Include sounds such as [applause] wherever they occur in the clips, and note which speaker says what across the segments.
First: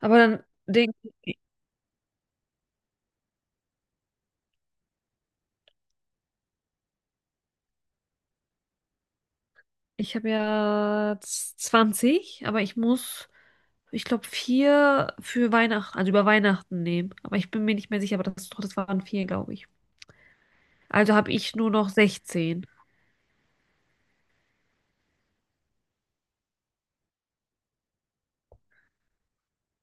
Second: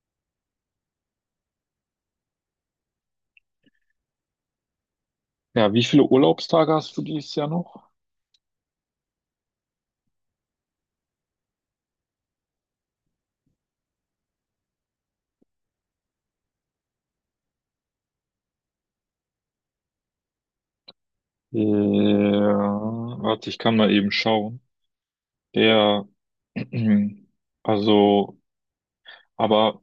Speaker 1: Aber dann denke ich,
Speaker 2: Ja, wie viele Urlaubstage hast du dieses Jahr noch?
Speaker 1: ich habe ja 20, aber ich muss, ich glaube, vier für Weihnachten, also über Weihnachten nehmen. Aber ich bin mir nicht mehr sicher, aber das, doch, das waren 4, glaube ich. Also habe ich nur noch
Speaker 2: Ja,
Speaker 1: 16.
Speaker 2: warte, ich kann mal eben schauen. Der, [clears throat] also, aber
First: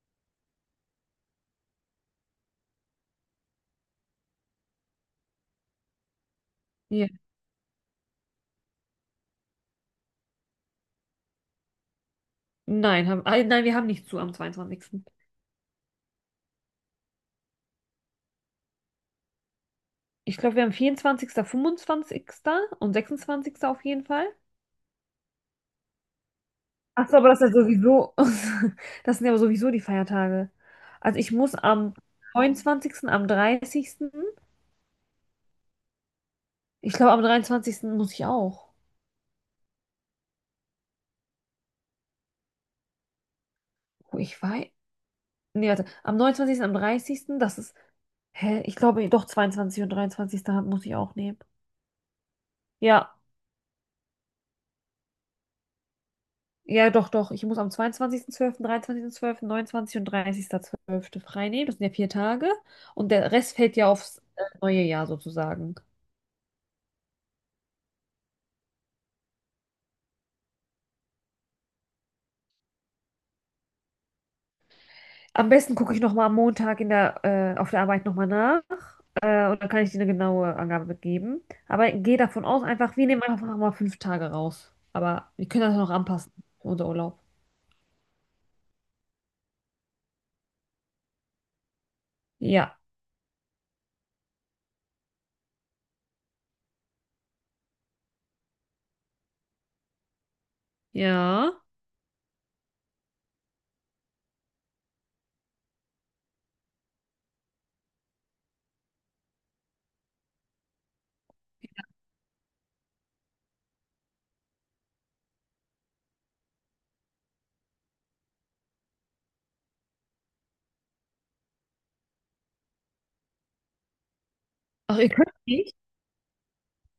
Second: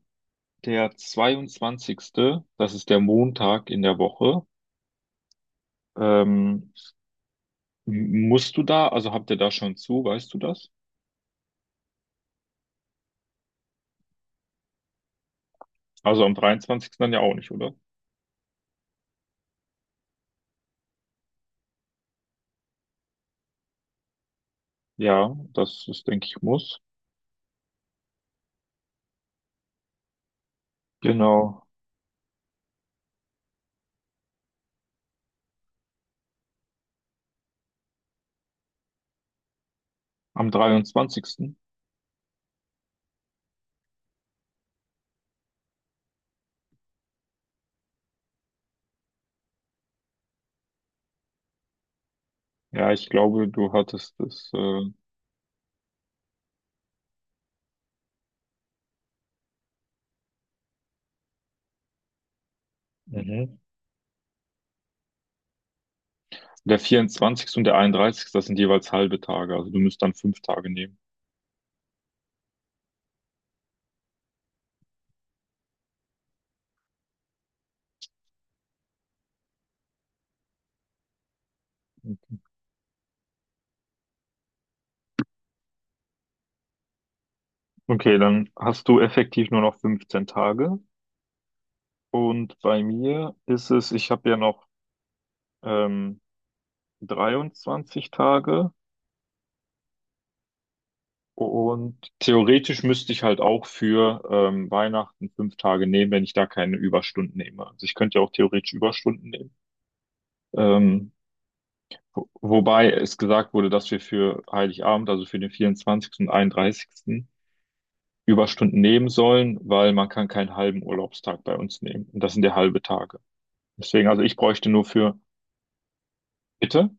Speaker 2: der 22., das ist der Montag in der Woche, ähm,
Speaker 1: Ja.
Speaker 2: musst du da, also habt ihr da schon zu, weißt du das?
Speaker 1: Nein, nein, wir haben nicht zu am zweiundzwanzigsten.
Speaker 2: Also am 23. dann ja auch nicht, oder?
Speaker 1: Ich glaube, wir haben 24., 25. und 26. auf jeden Fall.
Speaker 2: Ja, das ist, denke ich, muss.
Speaker 1: Ach so, aber das ist ja sowieso, [laughs] das sind ja sowieso die Feiertage. Also ich muss
Speaker 2: Genau.
Speaker 1: am neunundzwanzigsten, am dreißigsten. Ich glaube, am dreiundzwanzigsten muss ich auch.
Speaker 2: Am dreiundzwanzigsten.
Speaker 1: Oh, ich weiß. Nee, warte. Am neunundzwanzigsten, am dreißigsten, das ist. Hä? Ich glaube, doch, 22. und 23. Muss ich auch nehmen.
Speaker 2: Ja, ich
Speaker 1: Ja.
Speaker 2: glaube, du hattest das.
Speaker 1: Ja, doch, doch. Ich muss am zweiundzwanzigsten, zwölften, dreiundzwanzigsten, zwölften, 29. und 30.12. frei nehmen. Das sind ja 4 Tage. Und der Rest
Speaker 2: Mhm.
Speaker 1: fällt ja aufs neue Jahr sozusagen.
Speaker 2: Der 24. und der 31., das sind jeweils halbe Tage. Also du müsst dann 5 Tage nehmen.
Speaker 1: Am besten gucke ich nochmal am Montag auf der Arbeit nochmal nach. Und dann kann ich dir eine genaue Angabe mitgeben. Aber
Speaker 2: Okay,
Speaker 1: gehe davon aus, einfach, wir nehmen einfach mal 5 Tage raus. Aber wir können das ja noch anpassen für unser Urlaub.
Speaker 2: okay, dann hast du effektiv nur noch 15 Tage. Und
Speaker 1: Ja.
Speaker 2: bei mir ist es, ich habe ja noch ähm, 23 Tage.
Speaker 1: Ja.
Speaker 2: Und theoretisch müsste ich halt auch für Weihnachten 5 Tage nehmen, wenn ich da keine Überstunden nehme. Also ich könnte ja auch theoretisch Überstunden nehmen. Ähm, wobei es gesagt wurde, dass wir für Heiligabend, also für den 24. und 31. Überstunden nehmen sollen, weil man kann keinen halben Urlaubstag bei uns nehmen. Und das sind ja halbe Tage. Deswegen, also ich bräuchte nur
Speaker 1: Ach, ihr
Speaker 2: für,
Speaker 1: könnt nicht?
Speaker 2: bitte?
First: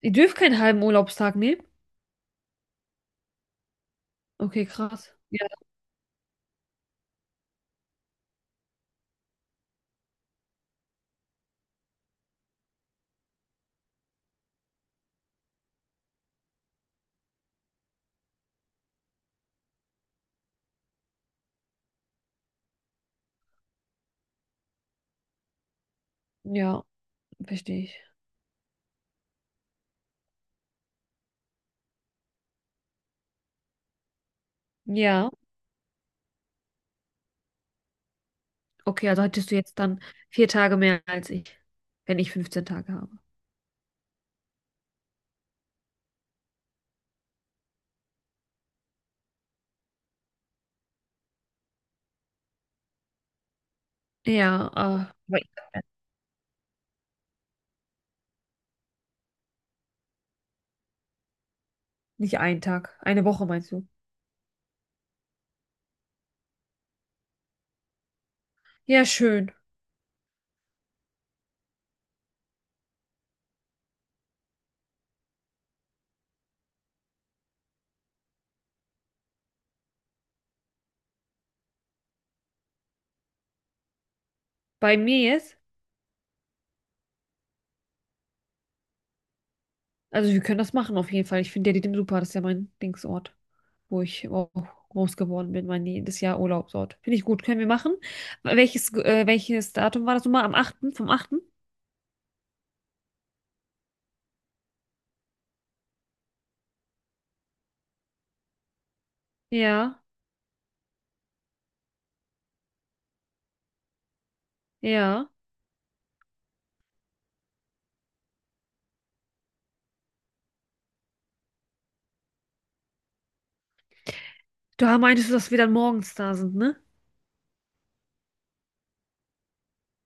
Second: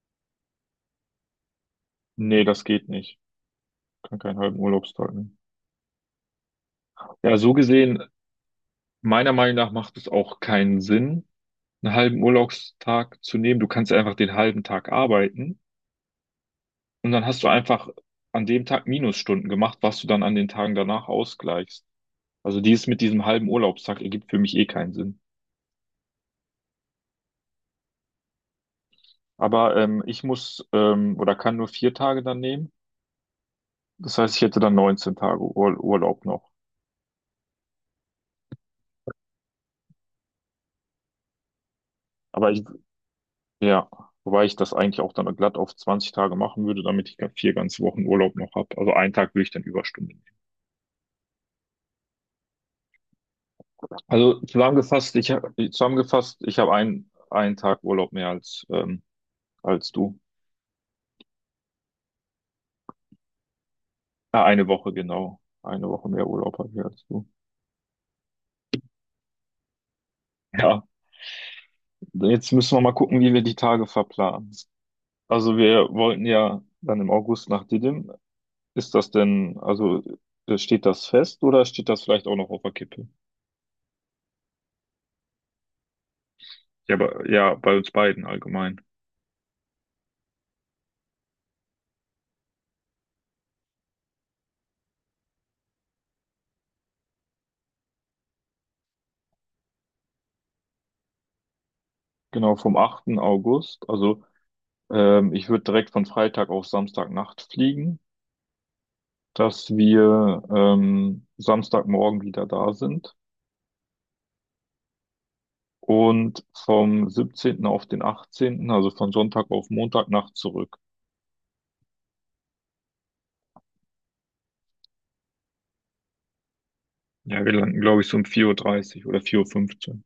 Speaker 1: Ihr dürft keinen halben Urlaubstag nehmen?
Speaker 2: Nee, das geht nicht. Ich kann keinen halben
Speaker 1: Okay,
Speaker 2: Urlaubstag
Speaker 1: krass.
Speaker 2: nehmen.
Speaker 1: Ja,
Speaker 2: Ja, so gesehen, meiner Meinung nach macht es auch keinen Sinn einen halben Urlaubstag zu nehmen. Du kannst ja einfach den halben Tag arbeiten und dann hast du einfach an dem Tag Minusstunden gemacht, was du dann an den Tagen danach ausgleichst. Also dieses mit diesem halben Urlaubstag ergibt für mich eh keinen Sinn.
Speaker 1: ja, verstehe ich.
Speaker 2: Aber ich muss oder kann nur 4 Tage dann nehmen. Das heißt, ich hätte dann neunzehn
Speaker 1: Ja.
Speaker 2: Tage Ur Urlaub noch.
Speaker 1: Okay, also hättest du jetzt dann vier Tage mehr als ich, wenn ich
Speaker 2: Aber ich,
Speaker 1: 15 Tage habe.
Speaker 2: ja, wobei ich das eigentlich auch dann glatt auf 20 Tage machen würde, damit ich 4 ganze Wochen Urlaub noch habe. Also einen Tag würde ich dann Überstunden. Also
Speaker 1: Ja,
Speaker 2: zusammengefasst,
Speaker 1: aber
Speaker 2: ich habe einen Tag Urlaub mehr als, als du.
Speaker 1: nicht einen Tag. Eine Woche meinst du?
Speaker 2: Eine Woche, genau. Eine Woche mehr Urlaub habe ich als du.
Speaker 1: Ja, schön.
Speaker 2: Ja, jetzt müssen wir mal gucken, wie wir die Tage verplanen. Also wir wollten ja dann im August nach Didim. Ist das denn, also steht das fest oder steht das vielleicht auch noch auf der Kippe?
Speaker 1: Bei mir jetzt?
Speaker 2: Ja, bei uns beiden allgemein.
Speaker 1: Also wir können das machen auf jeden Fall. Ich finde Diadem super. Das ist ja mein Dingsort, wo ich auch groß geworden bin, mein jedes Jahr Urlaubsort. Finde ich gut. Können wir machen. Welches Datum war das nochmal? Am achten vom achten?
Speaker 2: Genau, vom 8. August. Also ich würde direkt von Freitag auf Samstagnacht fliegen, dass
Speaker 1: Ja,
Speaker 2: wir Samstagmorgen wieder da sind
Speaker 1: ja.
Speaker 2: und vom 17. auf den 18., also von Sonntag auf Montagnacht zurück.
Speaker 1: Da meintest du, dass wir dann morgens da sind, ne?
Speaker 2: Ja, wir landen, glaube ich, so um 4:30 Uhr dreißig oder 4:15 Uhr, fünfzehn.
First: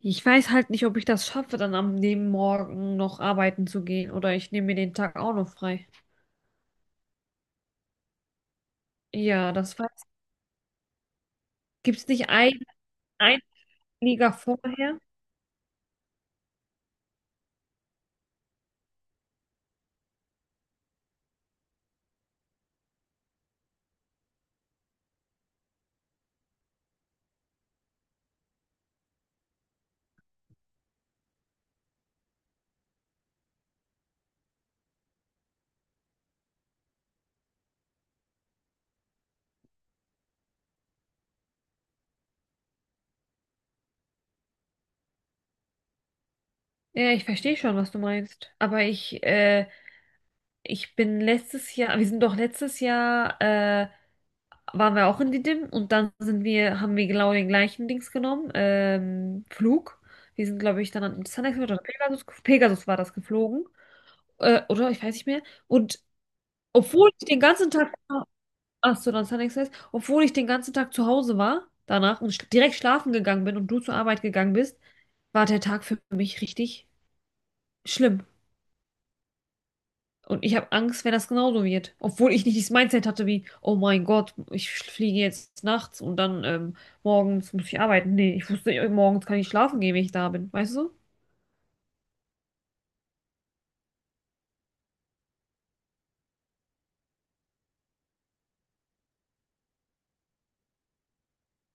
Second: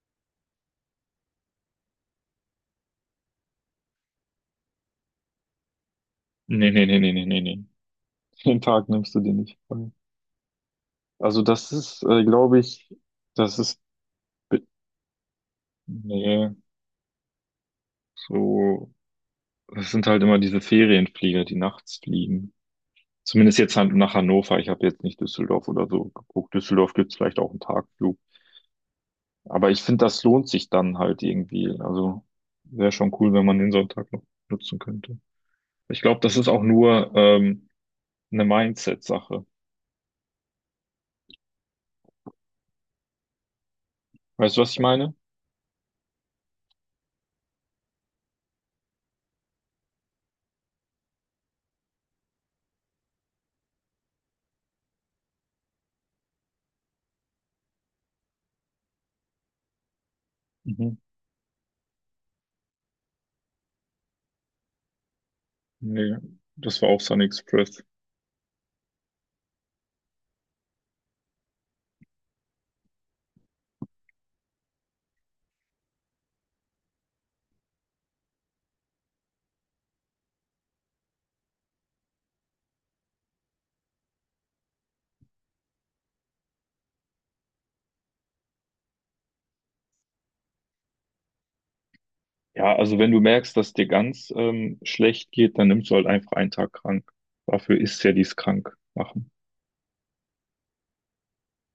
Speaker 1: Ich weiß halt nicht, ob ich das schaffe, dann am dem Morgen noch arbeiten zu gehen oder ich nehme mir den Tag auch noch frei.
Speaker 2: Nee, nee, nee, nee, nee, nee, nee. Den Tag nimmst du dir
Speaker 1: Ja,
Speaker 2: nicht
Speaker 1: das weiß
Speaker 2: frei.
Speaker 1: ich.
Speaker 2: Also das
Speaker 1: Gibt
Speaker 2: ist,
Speaker 1: es nicht ein,
Speaker 2: glaube ich,
Speaker 1: ein
Speaker 2: das ist,
Speaker 1: Liga
Speaker 2: bi-
Speaker 1: vorher?
Speaker 2: nee, so, das sind halt immer diese Ferienflieger, die nachts fliegen. Zumindest jetzt halt nach Hannover. Ich habe jetzt nicht Düsseldorf oder so geguckt. Düsseldorf gibt's vielleicht auch einen Tagflug. Aber ich finde, das lohnt sich dann halt irgendwie. Also wäre schon cool, wenn man den Sonntag noch nutzen könnte. Ich glaube, das ist auch nur eine Mindset-Sache. Weißt du, was ich meine?
Speaker 1: Ja, ich verstehe schon, was du meinst. Aber ich bin letztes Jahr, wir sind doch letztes Jahr, waren wir auch in Didim und dann sind wir, haben wir genau den gleichen Dings genommen, Flug. Wir sind, glaube ich,
Speaker 2: Mhm.
Speaker 1: dann an Sunrise oder Pegasus, Pegasus war das geflogen, oder ich weiß nicht mehr. Und
Speaker 2: Nee, das war auch
Speaker 1: obwohl
Speaker 2: Sunny
Speaker 1: ich den ganzen
Speaker 2: Express.
Speaker 1: Tag, ach so, dann Sunrise, obwohl ich den ganzen Tag zu Hause war danach und sch direkt schlafen gegangen bin und du zur Arbeit gegangen bist, war der Tag für mich richtig schlimm. Und ich habe Angst, wenn das genauso wird. Obwohl ich nicht dieses Mindset hatte wie, oh mein Gott, ich fliege jetzt nachts und dann morgens muss ich arbeiten. Nee, ich wusste, morgens kann ich schlafen gehen, wenn ich da bin. Weißt du?
Speaker 2: Ja, also wenn du merkst, dass dir ganz schlecht geht, dann nimmst du halt einfach einen Tag krank. Dafür ist ja dies krank machen.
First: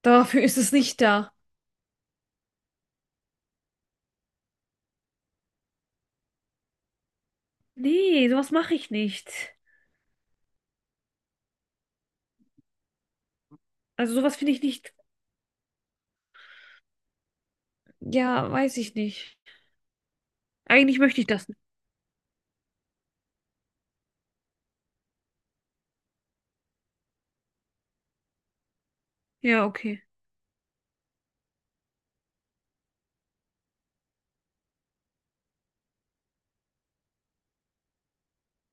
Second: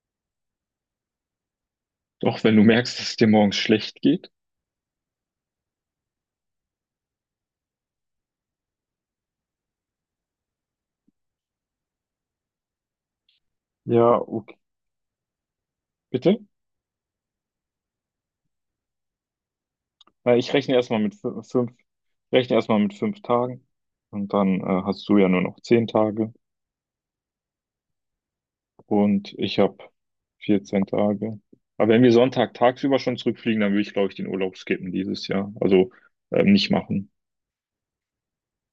Speaker 1: Dafür ist es nicht da.
Speaker 2: Doch wenn du merkst, dass es dir morgens schlecht geht.
Speaker 1: Nee, sowas mache ich nicht. Also
Speaker 2: Ja,
Speaker 1: sowas finde
Speaker 2: okay.
Speaker 1: ich nicht.
Speaker 2: Bitte?
Speaker 1: Ja, weiß ich nicht.
Speaker 2: Weil ich rechne
Speaker 1: Eigentlich
Speaker 2: erstmal mit
Speaker 1: möchte ich das nicht.
Speaker 2: 5 Tagen und dann hast du ja nur noch 10 Tage und ich
Speaker 1: Ja,
Speaker 2: habe
Speaker 1: okay.
Speaker 2: 14 Tage. Aber wenn wir Sonntag tagsüber schon zurückfliegen, dann würde ich, glaube ich, den Urlaub skippen dieses Jahr. Also nicht machen.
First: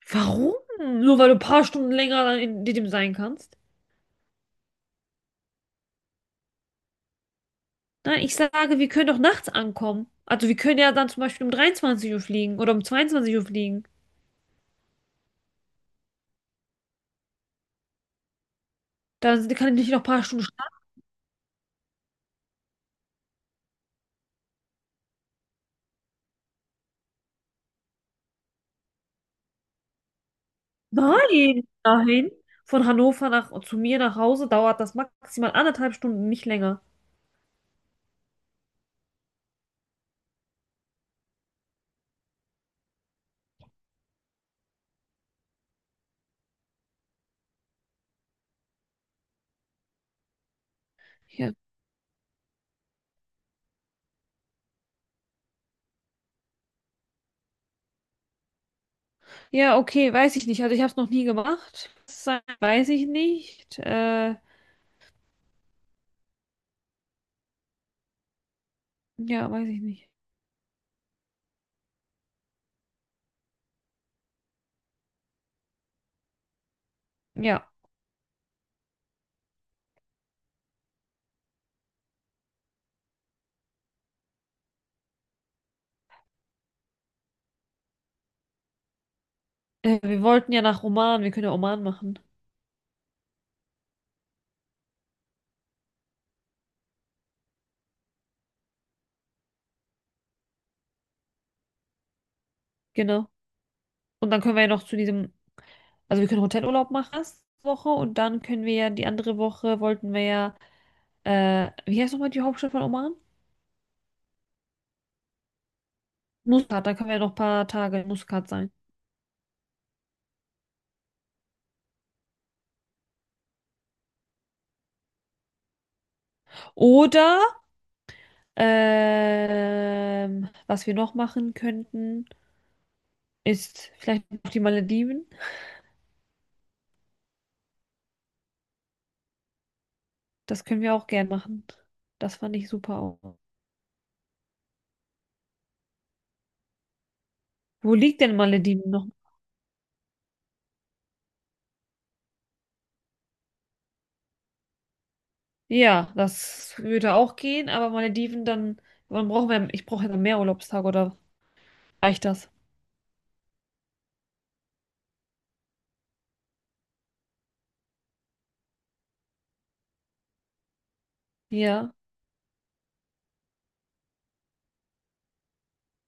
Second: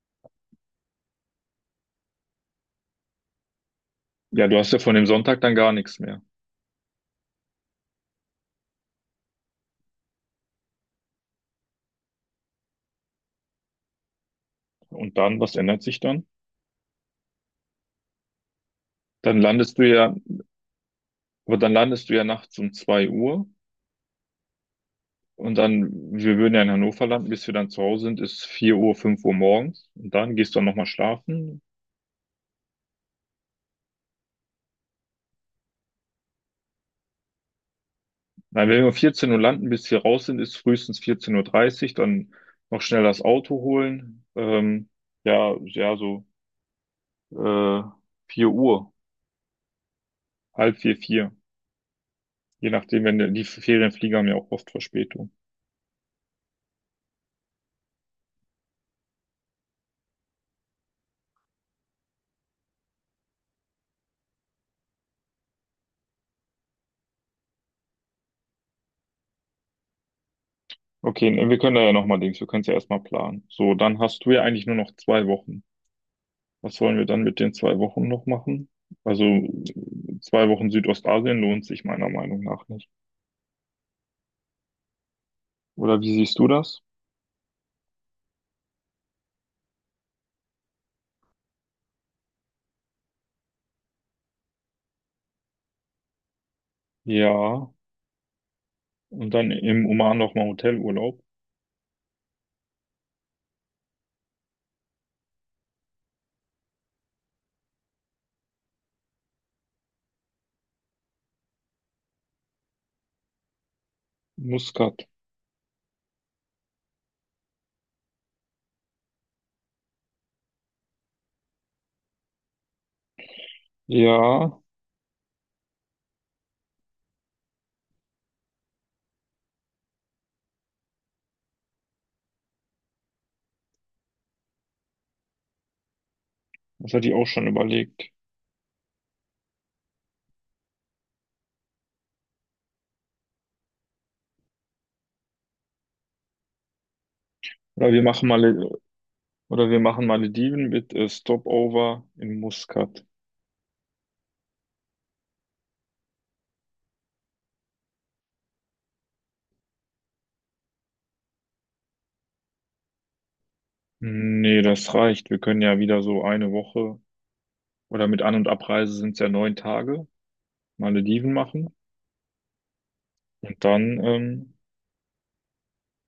Speaker 1: Warum? Nur weil du ein paar Stunden länger dann in dem sein kannst?
Speaker 2: Ja, du hast ja von dem Sonntag dann gar nichts mehr.
Speaker 1: Nein, ich sage, wir können doch nachts ankommen. Also wir können ja dann zum Beispiel um 23 Uhr fliegen oder um 22 Uhr fliegen.
Speaker 2: Und dann, was ändert sich dann?
Speaker 1: Da
Speaker 2: Dann
Speaker 1: kann ich
Speaker 2: landest du
Speaker 1: nicht noch ein
Speaker 2: ja,
Speaker 1: paar Stunden schlafen.
Speaker 2: aber dann landest du ja nachts um 2 Uhr und dann, wir würden ja in Hannover landen, bis wir dann zu Hause sind, ist 4 Uhr, 5 Uhr morgens und dann gehst du dann nochmal schlafen.
Speaker 1: Nein, dahin. Von Hannover nach, zu mir nach Hause dauert das maximal anderthalb Stunden, nicht länger.
Speaker 2: Nein, wenn wir um 14 Uhr landen, bis wir raus sind, ist frühestens 14 Uhr, dreißig, dann noch schnell das Auto holen. Ja, ja, so äh, 4 Uhr, halb vier, vier.
Speaker 1: Ja,
Speaker 2: Je nachdem, wenn die Ferienflieger haben ja auch oft Verspätung.
Speaker 1: ja, okay, weiß ich nicht. Also ich habe es noch nie gemacht. Das weiß ich nicht. Ja, weiß ich nicht.
Speaker 2: Okay, ne, wir können da ja nochmal links, wir können es ja erstmal planen. So, dann hast du ja eigentlich nur noch 2 Wochen. Was wollen wir dann mit den
Speaker 1: Ja,
Speaker 2: 2 Wochen noch machen? Also 2 Wochen Südostasien lohnt sich meiner Meinung nach nicht. Oder wie siehst du das?
Speaker 1: wir wollten ja nach Oman. Wir können ja Oman machen.
Speaker 2: Ja, und dann im Oman nochmal Hotelurlaub.
Speaker 1: Genau. Und dann können wir ja noch zu diesem, also wir können Hotelurlaub machen erste Woche und dann können wir ja die andere Woche wollten wir ja, wie heißt nochmal die Hauptstadt von Oman?
Speaker 2: Muscat.
Speaker 1: Muscat. Da können wir ja noch ein paar Tage in Muscat sein.
Speaker 2: Ja,
Speaker 1: Oder. Was wir noch machen könnten, ist vielleicht noch die Malediven.
Speaker 2: das hatte ich auch schon überlegt.
Speaker 1: Das können wir auch gern machen. Das fand ich super auch.
Speaker 2: Oder
Speaker 1: Wo
Speaker 2: wir
Speaker 1: liegt
Speaker 2: machen
Speaker 1: denn
Speaker 2: mal,
Speaker 1: Malediven noch?
Speaker 2: oder wir machen Malediven mit Stopover in Muscat.
Speaker 1: Ja, das würde auch gehen, aber Malediven dann, wann brauchen wir, ich brauche ja dann mehr Urlaubstage oder reicht das?
Speaker 2: Nee, das reicht. Wir können ja wieder so eine Woche oder mit An- und Abreise sind es ja 9 Tage Malediven machen.
Speaker 1: Ja,
Speaker 2: Und dann,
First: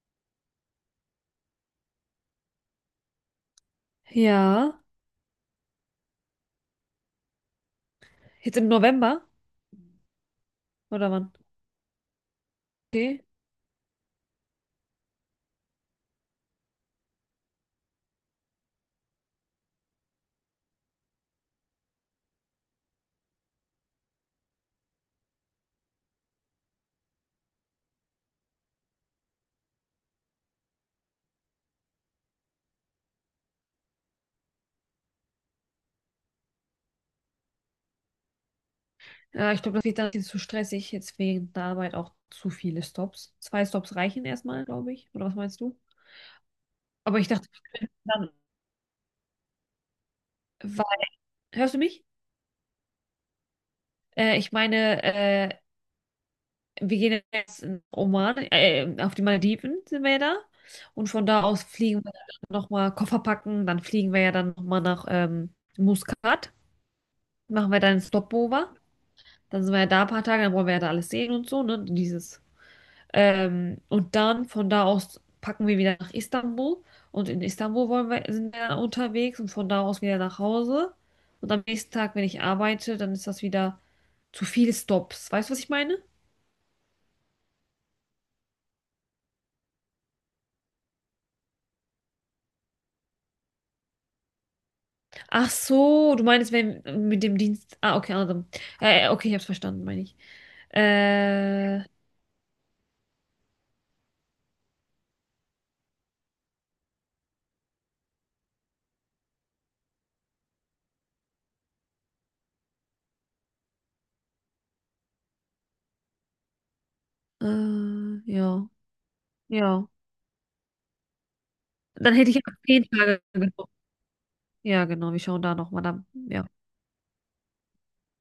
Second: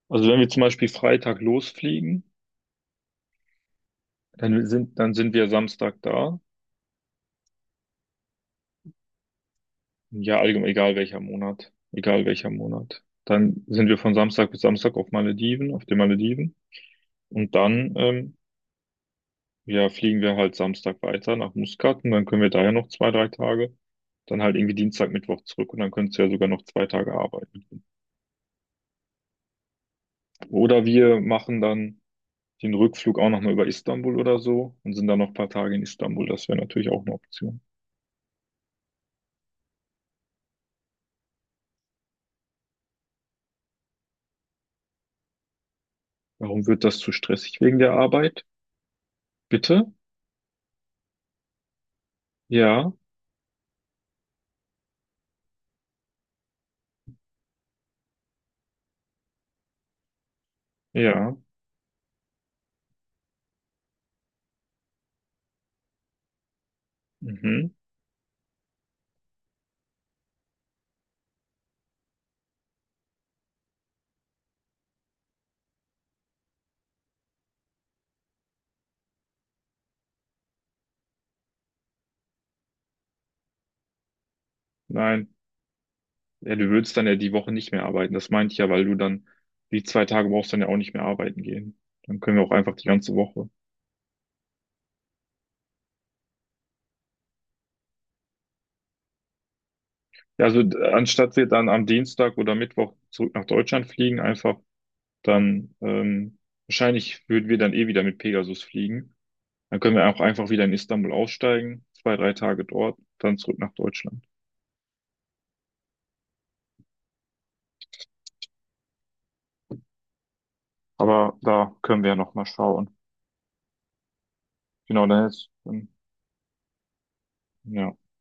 Speaker 2: also wenn wir zum Beispiel Freitag losfliegen,
Speaker 1: ja.
Speaker 2: dann sind wir Samstag da.
Speaker 1: Jetzt im November
Speaker 2: Ja, allgemein, egal
Speaker 1: oder
Speaker 2: welcher
Speaker 1: wann?
Speaker 2: Monat. Egal welcher Monat.
Speaker 1: Okay.
Speaker 2: Dann sind wir von Samstag bis Samstag auf Malediven, auf den Malediven. Und dann, ja, fliegen wir halt Samstag weiter nach Muscat und dann können wir da ja noch 2, 3 Tage. Dann halt irgendwie Dienstag, Mittwoch zurück und dann könntest du ja sogar noch 2 Tage arbeiten. Oder wir machen dann den Rückflug auch nochmal über Istanbul oder so und sind dann noch ein paar Tage in Istanbul. Das wäre natürlich auch eine Option.
Speaker 1: Ja, ich glaube, das wird dann ein bisschen zu stressig, jetzt wegen der Arbeit auch zu viele Stops. Zwei Stops reichen erstmal, glaube ich. Oder was meinst du?
Speaker 2: Warum wird das zu
Speaker 1: Aber ich dachte,
Speaker 2: stressig? Wegen der
Speaker 1: dann.
Speaker 2: Arbeit? Bitte?
Speaker 1: Hörst du mich?
Speaker 2: Ja,
Speaker 1: Ich meine, wir gehen jetzt in Oman, auf die Malediven sind wir ja da. Und von
Speaker 2: ja,
Speaker 1: da aus fliegen wir dann nochmal Koffer packen, dann fliegen wir ja dann nochmal nach Muscat,
Speaker 2: mhm,
Speaker 1: machen wir dann einen Stopover. Dann sind wir ja da ein paar Tage, dann wollen wir ja da alles sehen und so, ne? Dieses. Und dann von da aus packen wir wieder nach Istanbul. Und in Istanbul wollen wir, sind wir dann unterwegs und von da aus wieder nach Hause. Und am nächsten Tag, wenn ich arbeite, dann ist das wieder zu viele
Speaker 2: nein.
Speaker 1: Stops. Weißt du, was ich meine?
Speaker 2: Ja, du würdest dann ja die Woche nicht mehr arbeiten. Das meinte ich ja, weil du dann die 2 Tage brauchst dann ja auch nicht mehr arbeiten gehen. Dann können wir auch einfach die ganze Woche.
Speaker 1: Ach so, du meinst, wenn mit dem Dienst. Ah, okay, also. Okay, ich hab's verstanden, meine ich.
Speaker 2: Ja, also anstatt sie dann
Speaker 1: Äh, äh,
Speaker 2: am Dienstag oder Mittwoch zurück nach Deutschland fliegen, einfach dann, wahrscheinlich würden wir dann eh wieder mit Pegasus fliegen. Dann können wir auch einfach wieder in Istanbul aussteigen, 2, 3 Tage dort, dann zurück nach Deutschland.
Speaker 1: ja, ja.
Speaker 2: Aber da können wir ja
Speaker 1: Dann hätte
Speaker 2: noch
Speaker 1: ich
Speaker 2: mal
Speaker 1: auch 10
Speaker 2: schauen.
Speaker 1: Tage gebraucht. Ja,
Speaker 2: Genau,
Speaker 1: genau, wir
Speaker 2: dann
Speaker 1: schauen
Speaker 2: ist,
Speaker 1: da nochmal dann. Ja.
Speaker 2: ja.